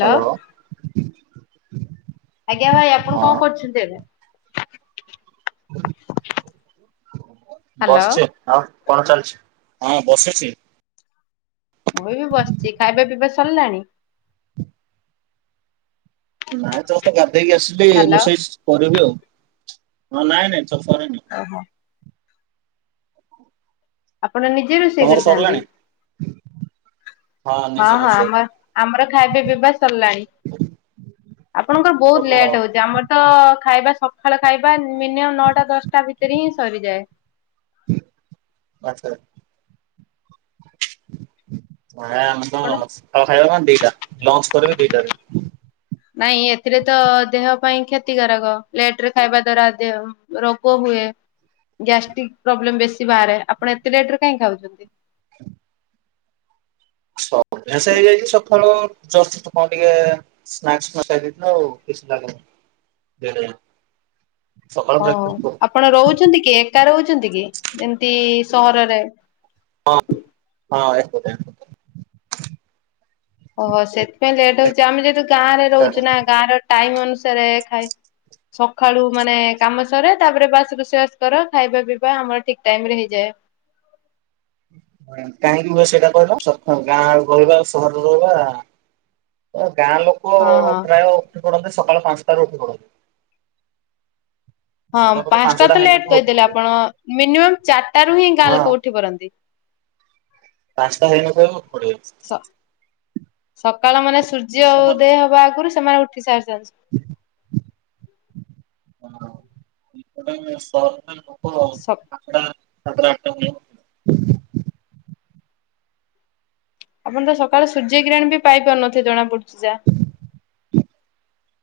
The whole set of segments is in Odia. ହାଲ। ହ୍ୟାଲୋ ଆଜ୍ଞା ଭାଇ ଆପଣ ହଁ କଣ କରୁଛନ୍ତି ଏବେ? ହ୍ୟାଲୋ ବସଚି। ଆଉ କଣ ଚାଲିଛି, ହଁ ବସିଛି। ମୁଁ ବି ବସିଛି ଖାଇବା ପିଇବା ସରିଲାଣି? ନାଇଁ ଯଷ୍ଟ ତ ଗାଧେଇକି ଆସିଲି ହ୍ୟାଲୋ ରୋଷେଇ କରିବି ଆଉ ହ ନାଇଁ ନାଇଁ ସରିନି। ଓହୋ। ଆପଣ ନିଜେ ରୋଷେଇ ତମର କରି ଖାନ୍ତି? ସରିଲାଣି ହଁ ନିଜେ ହଁ ରୋଷେଇ ଆମ ଆମର ଖାଇବା ପିଇବା ସରିଲାଣି। ଆପଣଙ୍କର ହବ ବହୁତ ଆଉ। ଲେଟ୍ ହଉଛି, ଆମର ତ ଖାଇବା ସକାଳ ଖାଇବା ମିନିମମ୍ ନଅଟା ଦଶଟା ଭିତରେ ହିଁ ସରିଯାଏ। ଆଛା। ହଁ ସଖାଳ ଖାଇବା କ ଦିଟା ଆପଣ ଲଞ୍ଚ କରିବି ଦିଟାରେ। ନାଇଁ ଏଥିରେ ତ ଦେହ ପାଇଁ କ୍ଷତିକାରକ ଲେଟରେ ଖାଇବା ଦ୍ଵାରା ଦେହ ରୋଗ ହୁଏ ଗ୍ୟାଷ୍ଟ୍ରିକ ପ୍ରୋବ୍ଲେମ ବେଶୀ ବାହାରେ ଆପଣ ଏତେ ଲେଟ ରେ କାହିଁ ଖାଉଛନ୍ତି। [inaudible] ସ ଅଭ୍ୟାସ ହେଇଯାଇଛି ସକାଳୁ ଜଷ୍ଟ କ ଟିକେ ଶ୍ନାକଶ୍ ଖାଇ ଦେଇ ଥାଉ [unintelligible] ହଁ ଆପଣ ରହୁଛନ୍ତି କି ଏକା ରହୁଛନ୍ତି କି ଏମିତି ସହରରେ? ହଁ ହଁ ଏକୁଟିଆ। ଓହୋ ସେଥିପାଇଁ ଲେଟ୍ ହଉଛି ଆମେ ଯେ ତୁ ଗାଁରେ ରହୁଛୁ ନା ଗାଁ ର ଟାଇମ ଅନୁସାରେ ଖାଇ ସକାଳୁ ମାନେ କାମ ସରେ ତାପରେ ବାସ୍ ରୋଷେଇ ବାସ କର ଖାଇବା ପିଇବା ଆମର ଠିକ ଟାଇମ ରେ ହେଇଯାଏ କାହିଁକି ହୁଏ ସେଇଟା କହିଲ ଗାଁ ର ରହିବା ସହର ରହିବା ଗାଁ ଲୋକ ହଁ ହଁ ପ୍ରାୟ ଉଠି ପଡନ୍ତି ସକାଳ ପାଞ୍ଚଟାରୁ ଉଠି ପଡନ୍ତି। ହଁ ସମୟ ବୋଧେ ପାଞ୍ଚଟା ତ ଲେଟ୍ ହେଇନଥିବ ଉଠି କହିଦେଲେ ପଡିବେ ଆପଣ ମିନିମମ୍ ଚାରିଟାରୁ ହିଁ ଗାଁ ହଁ ଲୋକ ଉଠି ପାରନ୍ତି,। ପାଞ୍ଚଟା ହେଇ ନଥିବ ବି ଉଠି ସ ପଡିବେ। ସକାଳ ମାନେ ସୂର୍ଯ୍ୟ ଉଦୟ ହବା ଆଗରୁ ସେମାନେ ଉଠି ସାରିଛନ୍ତି। ହଁ। ଆଟା ସ ସାତଟା ଆଠଟା ହୁଏ। ଆପଣ ତ ସକାଳୁ ସୂର୍ଯ୍ୟ କିିରାଣ ବି ପାଇପାରୁନଥିବେ ଜଣା ପଡୁଛି ଯା।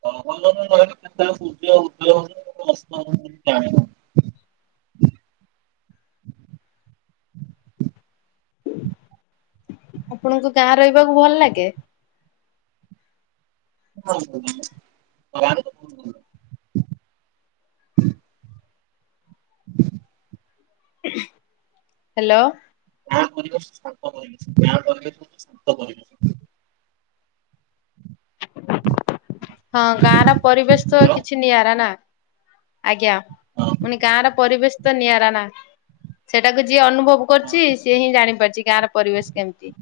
[unintelligible] ଆପଣଙ୍କୁ ଗାଁ ରହିବାକୁ ଭଲ ଲାଗେ? ହଁ ଗାଁରେ ତ ବହୁତ ଭଲ ଲାଗେ। [inaudible] ହ୍ୟାଲୋ। ଗାଁ ପରିବେଶ ଶାନ୍ତ ପରିବେଶ, ଗାଁ ପରିବେଶ ଶାନ୍ତ ପରିବେଶ। ହଁ ଗାଁ ର ପରିବେଶ ତ ହ୍ୟାଲୋ କିଛି ନିଆରା ନା। ଆଜ୍ଞା ହଁ ମୁଁ କହିଲି ଗାଁ ର ପରିବେଶ ତ ନିଆରା ନା। ସେଟାକୁ ଯିଏ ଅନୁଭବ ହଁ କରଛି ସିଏ ହିଁ ଜାଣିପାରୁଛି ଗାଁ ର ପରିବେଶ କେମିତି।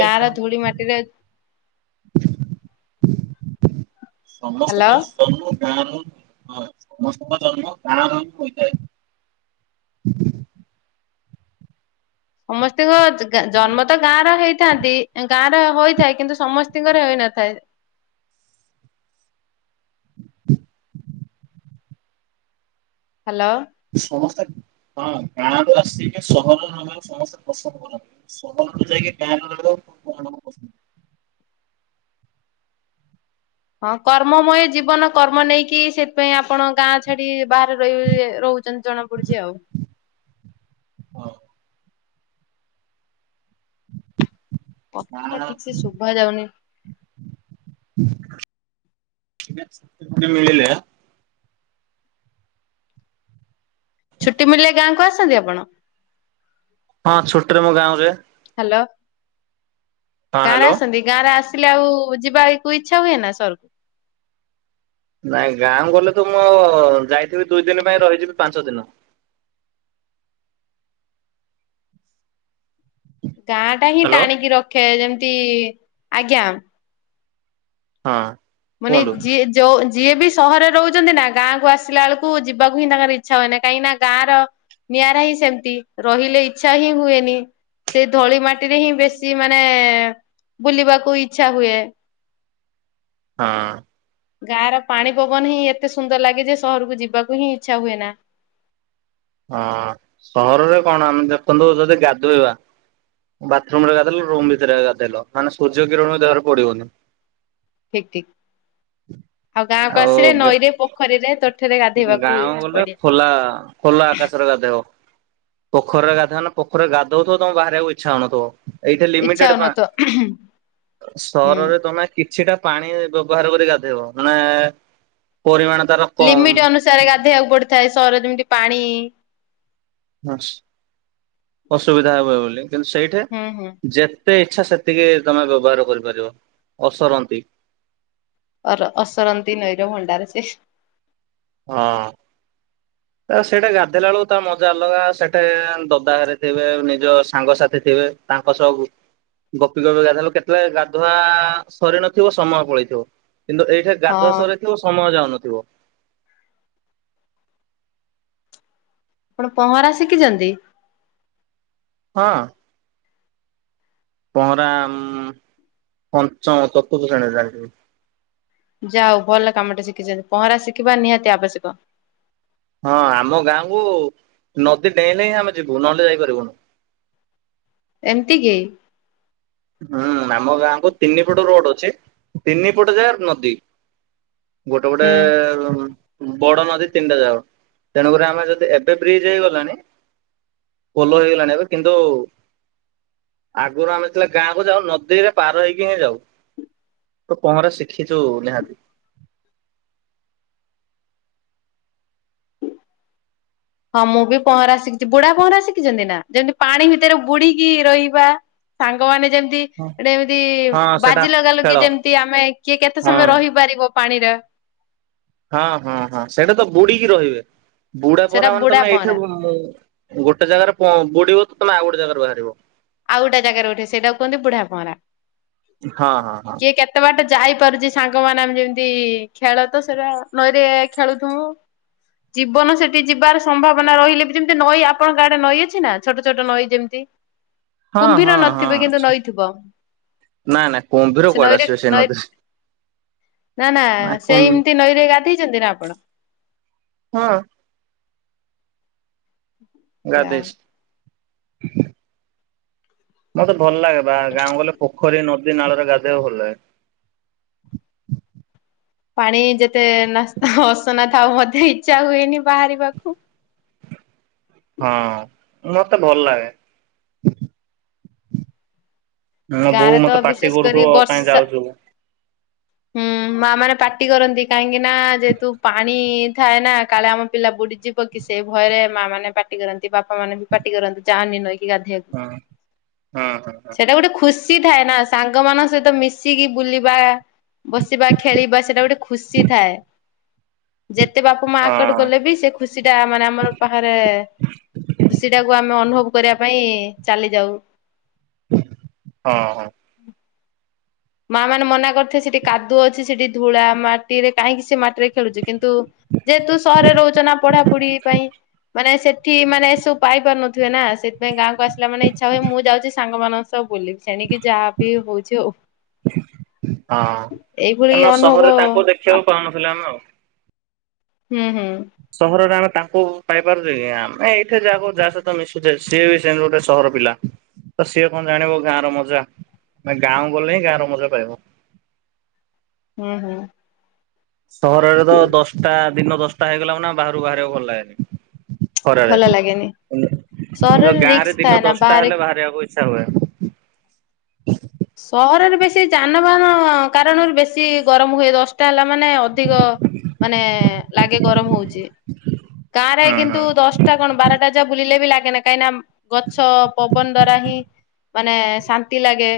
ଗାଁ ର ଧୂଳି ମାଟିରେ ସମସ୍ତ ହ୍ୟାଲୋ ଙ୍କ ଜନ୍ମ ସମସ୍ତ ଙ୍କ ଜନ୍ମ ଗାଁରେ ହିଁ ହୋଇଥାଏ। ସମସ୍ତଙ୍କ ଜନ୍ମ ତ ଗାଁ ର ହେଇଥାନ୍ତି ଗାଁ ର ହୋଇଥାଏ କିନ୍ତୁ ସମସ୍ତଙ୍କର ହେଇନଥାଏ। ହ୍ୟାଲୋ। ସମସ୍ତେ ହଁ ଗାଁ ରୁ ଆସିକି ସହରରେ ରହିବାକୁ ସମସ୍ତେ ପସନ୍ଦ କରନ୍ତି। [unintelligible] ସୁ ଯାଇକି ଟ ଲାଗ କଣ? [unintelligible] ହଁ କର୍ମମୟ ଜୀବନ କର୍ମ ନେଇକି ସେଥିପାଇଁ ଆପଣ ଗାଁରେ। ସେଠି ବାହାରେ ରହି ରହୁଛନ୍ତି ଜଣାପଡୁଛି ଆଉ।। ହଁ। କଥା ଟା ଠିକ୍ ସେଶୁଭା ଯାଉନି। ଆଜ୍ଞା ଛୁଟି ମିଳିଲା। ଛୁଟି ମିଳିଲେ ଗାଁକୁ ଆସନ୍ତି ଆପଣ? ହଁ ଛୁଟିରେ ମୁଁ ଗାଁ କୁଯାଏ। ହ୍ୟାଲୋ ହଁ କାହାର ହ୍ୟାଲୋ। ଆସିଚନ୍ତି। ଗାଁରେ ଆସିଲେ ଆଉ ଯିବାକୁ ଇଚ୍ଛା ହୁଏ ନା ସହରକୁ। ନାଇଁ ଗାଁକୁ ଗଲେ ତ ମୁଁ ଯାଇଥିବି ଦୁଇ ଦିନ ପାଇଁ ରହିଯିବି ପାଞ୍ଚ ଦିନ। ଗାଁ ଟା ହିଁ ହ୍ୟାଲୋ ଟାଣିକି ରଖେ ଯେମିତି ଆଜ୍ଞା। ହଁ। ମାନେ କୁହନ୍ତୁ ଯିଏ ଯି। ଯୋଉ ଯିଏ ବି ସହରରେ ରହୁଛନ୍ତି ନା ଗାଁକୁୁ ଆସିଲା ବେଳକୁ ଯିବାକୁ ହିଁ ତାଙ୍କର ଇଚ୍ଛା ହୁଏନି କାହିଁକି ନା ଗାଁର। ନିଆଁରା ହିଁ ସେମିତି ରହିଲେ ଇଚ୍ଛା ହିଁ ହୁଏନି ସେ ଧୂଳି ମାଟି। ମାଟିରେହିଁ ବେଶୀ ମାନେ ବୁଲିବାକୁ ଇଛା ହୁଏ। ହଁ। ଗାଁ ର ପାଣି ପବନ ହିଁ ଏତେ ସୁନ୍ଦର ଲାଗେ ଯେ ସହରକୁ ଯିବାକୁ ହିଁ ଇଚ୍ଛା ହୁଏ ନା। ହଁ ସହରରେ କଣ ଆମେ ଦେଖନ୍ତୁ ଯଦି ଗାଧୋଇବା। ବାଥୁର୍ମ ଭିତରେ ଗାଧେଇଲ ରୁମ ଭିତରେଏକା ଗାଧୋଇଲ ସୂର୍ଯ୍ୟ କିରଣତ ଦେହରେ ପଡ଼ିବନି। ଠିକ୍ ଠିକ୍ ଆଉ ଗାଁକୁ ଆସିଲେ ନଈରେ ପୋଖରୀରେ ତ। ଗାଁ ଗଲେ ଖୋଲା ଖୋଲା ଆକାଶରେ ଗା ଧୋଇବ। ପୋଖରୀରେଗାଧୋଇ ବନା ପୋଖରୀ ରେ ଗାଧୋଉଥିବ ତୁମକୁ ବାହାରିବାକୁଇଛା ହେଉନଥିବ। ଏଇଠା ଇଚ୍ଛା ଲିମିଟେଡେ ପା ହଉନଥିବ ହୁଁ। ସହରରେ ତମେ। କିଛିଟାପାଣି ବ୍ୟବହାର କରି ଗାଧେଇବ ନହେଲେ ପରିମାଣତାର। ଲିମିଟ୍ ଅନୁସାରେ ଗାଧଇବାକୁ ପଡିଥାଏ ସହର ଯେମିତି ପାଣି। ହସ ଅସୁବିଧା ହବ ବୋଲି କିନ୍ତୁ ସେଇଠି ହୁଁ ହୁଁ। ଯେ। ଯେତେ ଇଚ୍ଛା ସେତିକି ତମେ ବ୍ୟବହାର କରିପାରିବ ଅସରନ୍ତି। ଅର ଅସରନ୍ତି ନଈର ଭଣ୍ଡାର ସେ। ହଁ। ସେଇଟା ଗାଧେଇଲା ବେଳକୁ ତା ମଜା ଅଲଗା ସେଠି ଦଦାଘରେ ଥିବେ ନିଜ ସାଙ୍ଗସାଥି ଥିବେ। ତାଙ୍କ ସହବୁ। ଗପି ଗପି ଗାଧୋଇଲେ କେତେବେଳେ ଗାଧୁଆ ସରି ନଥିବ ସମୟ ପଳେଇଥିବ କିନ୍ତୁ ଏଇଠେ। ହଁ ଗାଧୁଆ ସରିଥିବ ସମୟ ଯାଉନଥିବ। ଆପଣ ପହଁରା ଶିଖିଛନ୍ତି? ହଁ। ପହଁରା ଉ ପଞ୍ଚମ ଚତୁର୍ଥ ଶ୍ରେଣୀରୁଜାଣିଚି। ଯା ହଉ ଭଲ କାମ ଟେ ଶିଖିଛନ୍ତି ପହଁରା ଶିଖିବା ନିହାତି ଆବଶ୍ୟକ। ହଁ ଆମ ଗାଁକୁୁ ନଦୀ ଡେଇଁଲେ ହିଁ ଆମେ ଯିବୁ ନହଲେ ଯାଇପାରିବୁନୁ। ଏମତି କି? ହୁଁ ଆମ ଗାଁ କୁ ତିନି ପଟ ରୋଡ ଅଛି ତିନି ପଟ ଯାଗାରେ ନଦୀ। ଗୋଟେ ଗୋଟେ ହୁଁ। ଏ। ବଡ ନଦୀ ତିନିଟା ଯାକ ତେଣୁକରି ଆମେ ଯଦି ଏବେ ବ୍ରିଜ୍ ହେଇଗଲାଣି। ପୋଲ ହେଇଗଲାଣି ଏବେ କିନ୍ତୁ ଆଗରୁ ଆମେ ଗାଁକୁ ଯାଉ ନଦୀରେ ପାର ହେଇକି ହିଁ ଯାଉ ତ ପହଁରା ଶିଖିଛୁ ନିହାତି। ହଁ ମୁଁ ବି ପହଁରା ଶିଖିଛି ବୁଡ଼ା ପହଁରା ଶିଖିଛନ୍ତି ନା ଯେମିତି ପାଣି ଭିତରେ ବୁଡିକି ରହିବା। ସାଙ୍ଗମାନେ ଯେମତି। ହଁ। ଗୋଟେ ଏମତି ହଁ ସେଟା ବାଜି ଲଗାଲଗି କି ଖେଳ ଯେମତି ଆମେ କିଏ କେତେ ହଁ ସମୟ ରହିପାରିବ ପାଣିରେ। ହଁ ହଁ ହଁ ସେଇଟା ତ ବୁଡିକି ରହିବେ ବୁଢା ସେଇଟା ପହଁରା ମାନେ ବୁଢା ତମେ ପହଁରା। ଏଇଠି ଗୋଟେ ଜାଗାରେ ବୁଡିବ ତ ତମେ ଆଉ ଗୋଟେ ଜାଗାରୁ ବାହାରିବ। ଆଉ ଗୋଟେ ଜାଗାରେ ଉଠେ ସେଇଟା କୁହନ୍ତି ବୁଢାପହଁରା। ହଁ ହଁ ହଁ। କିଏ କେତେ ବାଟେ ଯାଇପାରୁଛି ସାଙ୍ଗମାନେ ଆମେ ଯେମିତି ଖେଳ ତ ସେଇଟା ନଈରେ ଖେଳୁଥିବୁ। ଜୀବନ ସେଠି ଯିବାର ସମ୍ଭାବନା ରହିଲେ ବି ଯେମିତି ନଈ ଆପଣଙ୍କ ଆଡେ ନଈ ଅଛି ନା ଛୋଟ ଛୋଟ ନଈ ଯେମିତି। ହଁ ହଁ କୁମ୍ଭୀର ହଁ ନଥିବେ କିନ୍ତୁ ଅଛି ନଈଥିବ ନାଁ ନାଁ ସେ କୁମ୍ଭୀର କୁଆଡେ ନଈରେ ଆସିବେ ସେଇ ନଈ ନଦୀରେ। ନା ନା ସେ ଏମିତି ନଈରେ ଗାଧେଇଛନ୍ତି ନା ଆପଣ? ହଁ। ଯା ହଉ। ଗାଧେଇଛି। ମତେ ଭଲ ଲାଗେ ବା ଗାଁ ଗଲେ ପୋଖରୀ ନଦୀ ନାଳରେ ଗାଧୋଇବାକୁ ଭଲ ଲାଗେ। ପାଣି ଯେତେ ନାସ ଅସନା ଥାଉ ମୋତେ ଇଚ୍ଛା ହୁଏନି ବାହାରିବାକୁ। ହଁ ମତେ ଭଲ ଲାଗେ। ମୋ ବୋଉ ଗାଁରେ ତ ମତେ ପାଟି ବିଶେଷ କରି କରୁଥିବ ବର୍ଷା କାଇଁ ଯାଉଛୁ? ହୁଁ ମା ମାନେ ପାଟି କରନ୍ତି କାହିଁକି ନା ଯେହେତୁ ପାଣି। ଥାଏ ନା କାଳେ ଆମ ପିଲା ବୁଡିଯିବ କି ସେ ଭୟରେ ମା ମାନେ ପାଟି କରନ୍ତି ବାପା ମାନେ ପାଟି କରନ୍ତି ଯାଅନି ନଈକି ଗାଧେଇବାକୁ ହଁ ହଁ ହଁ ସେଇଟା ଗୋଟେ ଖୁ ସି ଥାଏ ନା ସାଙ୍ଗମାନାନଙ୍କ ସହିତ ମିଶିକି ବୁଲିବା। ବସିବା ଖେଳିବା ସେଇଟା ଗୋଟେ ଖୁସି ଥାଏ। ଯେତେ ବାପା ମା ହଁ ଆକଟ ଗଲେ ବି ସେ ଖୁସି ଟା ମାନେ ଆମର ପାହାରେ। ଖୁସି ଟାକୁ ଆମେ ଅନୁଭବ କରିବା ପାଇଁ ଚାଲି ଯାଉ। ହଁ ହଁ। ମା ମାନେ ମନା କରୁଥିବେ ସେଠି କାଦୁଅ ଅଛି ସେଠି ଧୂଳା ମାଟିରେ କାହିଁକି ସେ ମାଟିରେ। ଖେଳୁଛୁ କିନ୍ତୁ ଯେହେତୁ ସହରରେ ରହୁଛ ନା ପଢାପଢି ପାଇଁ ମାନେ ସେ ଠି ମାନେ ଏସବୁ ପାଇପାରୁନଥିବେ ନା ସେଥିପାଇଁ ଗାଁକୁ ଆସିଲାନେ ଇଚ୍ଛା ହୁଏ ମୁଁ ଯାଉଛି ସାଙ୍ଗମାନଙ୍କ ସହ ବୁଲିବି ସେଣିକି ଯାହା ବି ହଉଛି ହଉ। ହଁ ଏଇଭଳି କାହିଁକିନା ଅନୁଭବ ସହରରେ ତାଙ୍କୁ ଦେଖିବାକୁ ପାଉନଥିଲ ଆମେ ଆଉ। ହୁଁ ହୁଁ। ସହରରେ ଆମେ ତାଙ୍କୁ ପାଇପାରୁଛେ କି ଆମେ ଏଇଠି ଯାହାକୁ ଯାହା ସହିତ ମିଶୁଛେ ସିଏ ବି ଗୋଟେ ସହର ପିଲା ତ ସିଏ କଣ ଜାଣିବ ଗାଁର ମଜା। ମାନେ ଗାଁ ଗଲେ ହିଁ ଗାଁର ମଜା ପାଇବ। ହୁଁ ହୁଁ। ସହରରେ ତ ଦଶଟା ଦିନ ଦଶଟା ହେଇଗଲା ମାନେ ବାହାରୁ କୁ ବାହାରିବା ଭଲ ଲାଗେନି। ଖରାରେ ଭଲ ଲାଗେନି କିନ୍ତୁ ସହରରେ ଗାଁ ରିକ୍ସ ରେ ଥାଏ ଦିନ ନା ଦଶଟା ବାହାରେ ହେଲେ ବାହାରିବାକୁ ଇଚ୍ଛା ହୁଏ। ସହରରେ ବେଶୀ ଯାନବାହାନ କାରଣରୁ ବେଶୀ ଗରମ ହୁଏ। ଦଶ ଟା ହେଲା ମାନେ ଅଧିକ ମାନେ ଲାଗେ ଗରମ ହଉଚି। ଗାଁରେ ହୁଁ କିନ୍ତୁ ହୁଁ। ଦଶଟା କଣ ବାରଟା ଯାଏ ବୁଲିଲେ ବି ଲାଗେନା କାହିଁକି ନା। ଗଛ ପବନ ଦ୍ଵାରା ହିଁ ମାନେ ଶାନ୍ତି ଲାଗେ।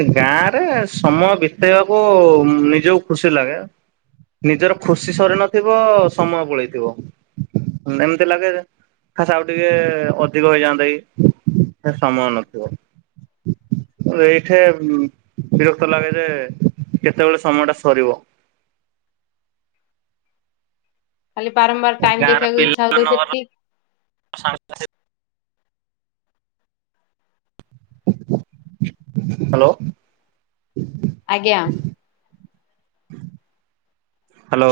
ଏ ଗାଁ ରେ ସମୟ ବିତେଇବାକୁ ନିଜକୁ ଖୁସି ଲାଗେ। ନିଜର ଖୁସି ସରି ନଥିବ ସମୟ ପଳେଇଥିବ ଏମିତି ଲାଗେ ଯେ। ଖାସ ଆଉ ଟିକେ ଅଧିକ ହେଇଯାଆନ୍ତା କି ସେ ସମୟ ନଥିବ। ଏଇଠେ ବିରକ୍ତ ଲାଗେ ଯେ କେତେବେଳେ ସମୟ ଟା ସରିବ। ଖାଲି ବାରମ୍ବାର ଟାଇମ ଗାଁରେ ଦେଖିବାକୁ ଇଚ୍ଛା ହଉଥିବ ପିଲାମାନଙ୍କର ସେଟି [unintelligible] ହ୍ୟାଲୋ। ଆଜ୍ଞା। ହ୍ୟାଲୋ।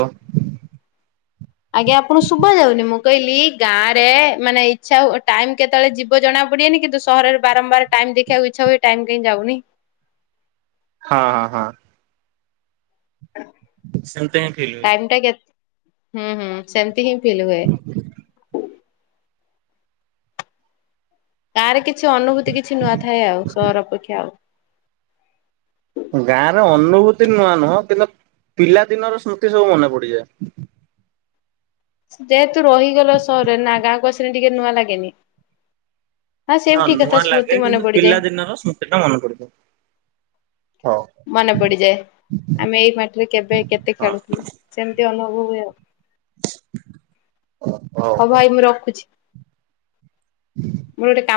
ଆଜ୍ଞା ଆପଣ ଶୁଭା ଯାଉନି। ମୁଁ କହିଲି ଗାଁରେ ମାନେ ଇଚ୍ଛା ଟାଇମ କେ କେତବଳେ ଯିବ ଜଣା ପଡିବନି କିନ୍ତୁ ସହରରେ ବାରମ୍ବାର ଟାଇମ ଦେଖିବାକୁ ଇଚ୍ଛା ହଏ ଟାଇମ୍ କାଇଁ ଯାଉନି। ହଁ ହଁ ହଁ। ସେମିତି ହିଁ ଫିଲ୍ ହୁଏ। ଟାଇମ୍ କେ ହୁଁ ହୁଁ ସେମତି ହିଁ ଫିଲ୍ ହୁଏ। ଗାଁରେ କିଛି ଅନୁଭୂତି କିଛି ନୂଆ ଥାଏ ଆଉ ସହର ଅପେକ୍ଷା ଆଉ। ଗାଁରେ ଅନୁଭୂତି ନୂଆ ନୁହଁ କିନ୍ତୁ ପିଲାଦିନର ସ୍ମୃତି ସବୁ ମନେ ପଡିଯାଏ। ଯେହେତୁ ରହିଗଲେ ସହରରେ ନା ଗାଁକୁ ଆସିଲେ ଟିକେ ନୂଆ ଲାଗେନି? ସେ ହଁ ବି ଠିକ କଥା ନୂଆଁ ସ୍ମୃତି ଲାଗେ ମନେ କିନ୍ତୁ ପଡିଯାଏ ପିଲା ଦିନର ସ୍ମୃତିଟା ମନେ ପଡିଯାଏ। ହଉ ମନେ ପଡିଯାଏ ଆମେ ଏଇ ମାଟିରେ କେବେ କେତେ ହଁ। ଖେଳୁଥିଲୁ। ସେମିତି ଅନୁଭବ ହୁଏ ଆଉ। [inaudible] ହଉ ଭାଇ ମୁଁ ରଖୁଛି। ମୁଁ ଗୋଟେ କାମ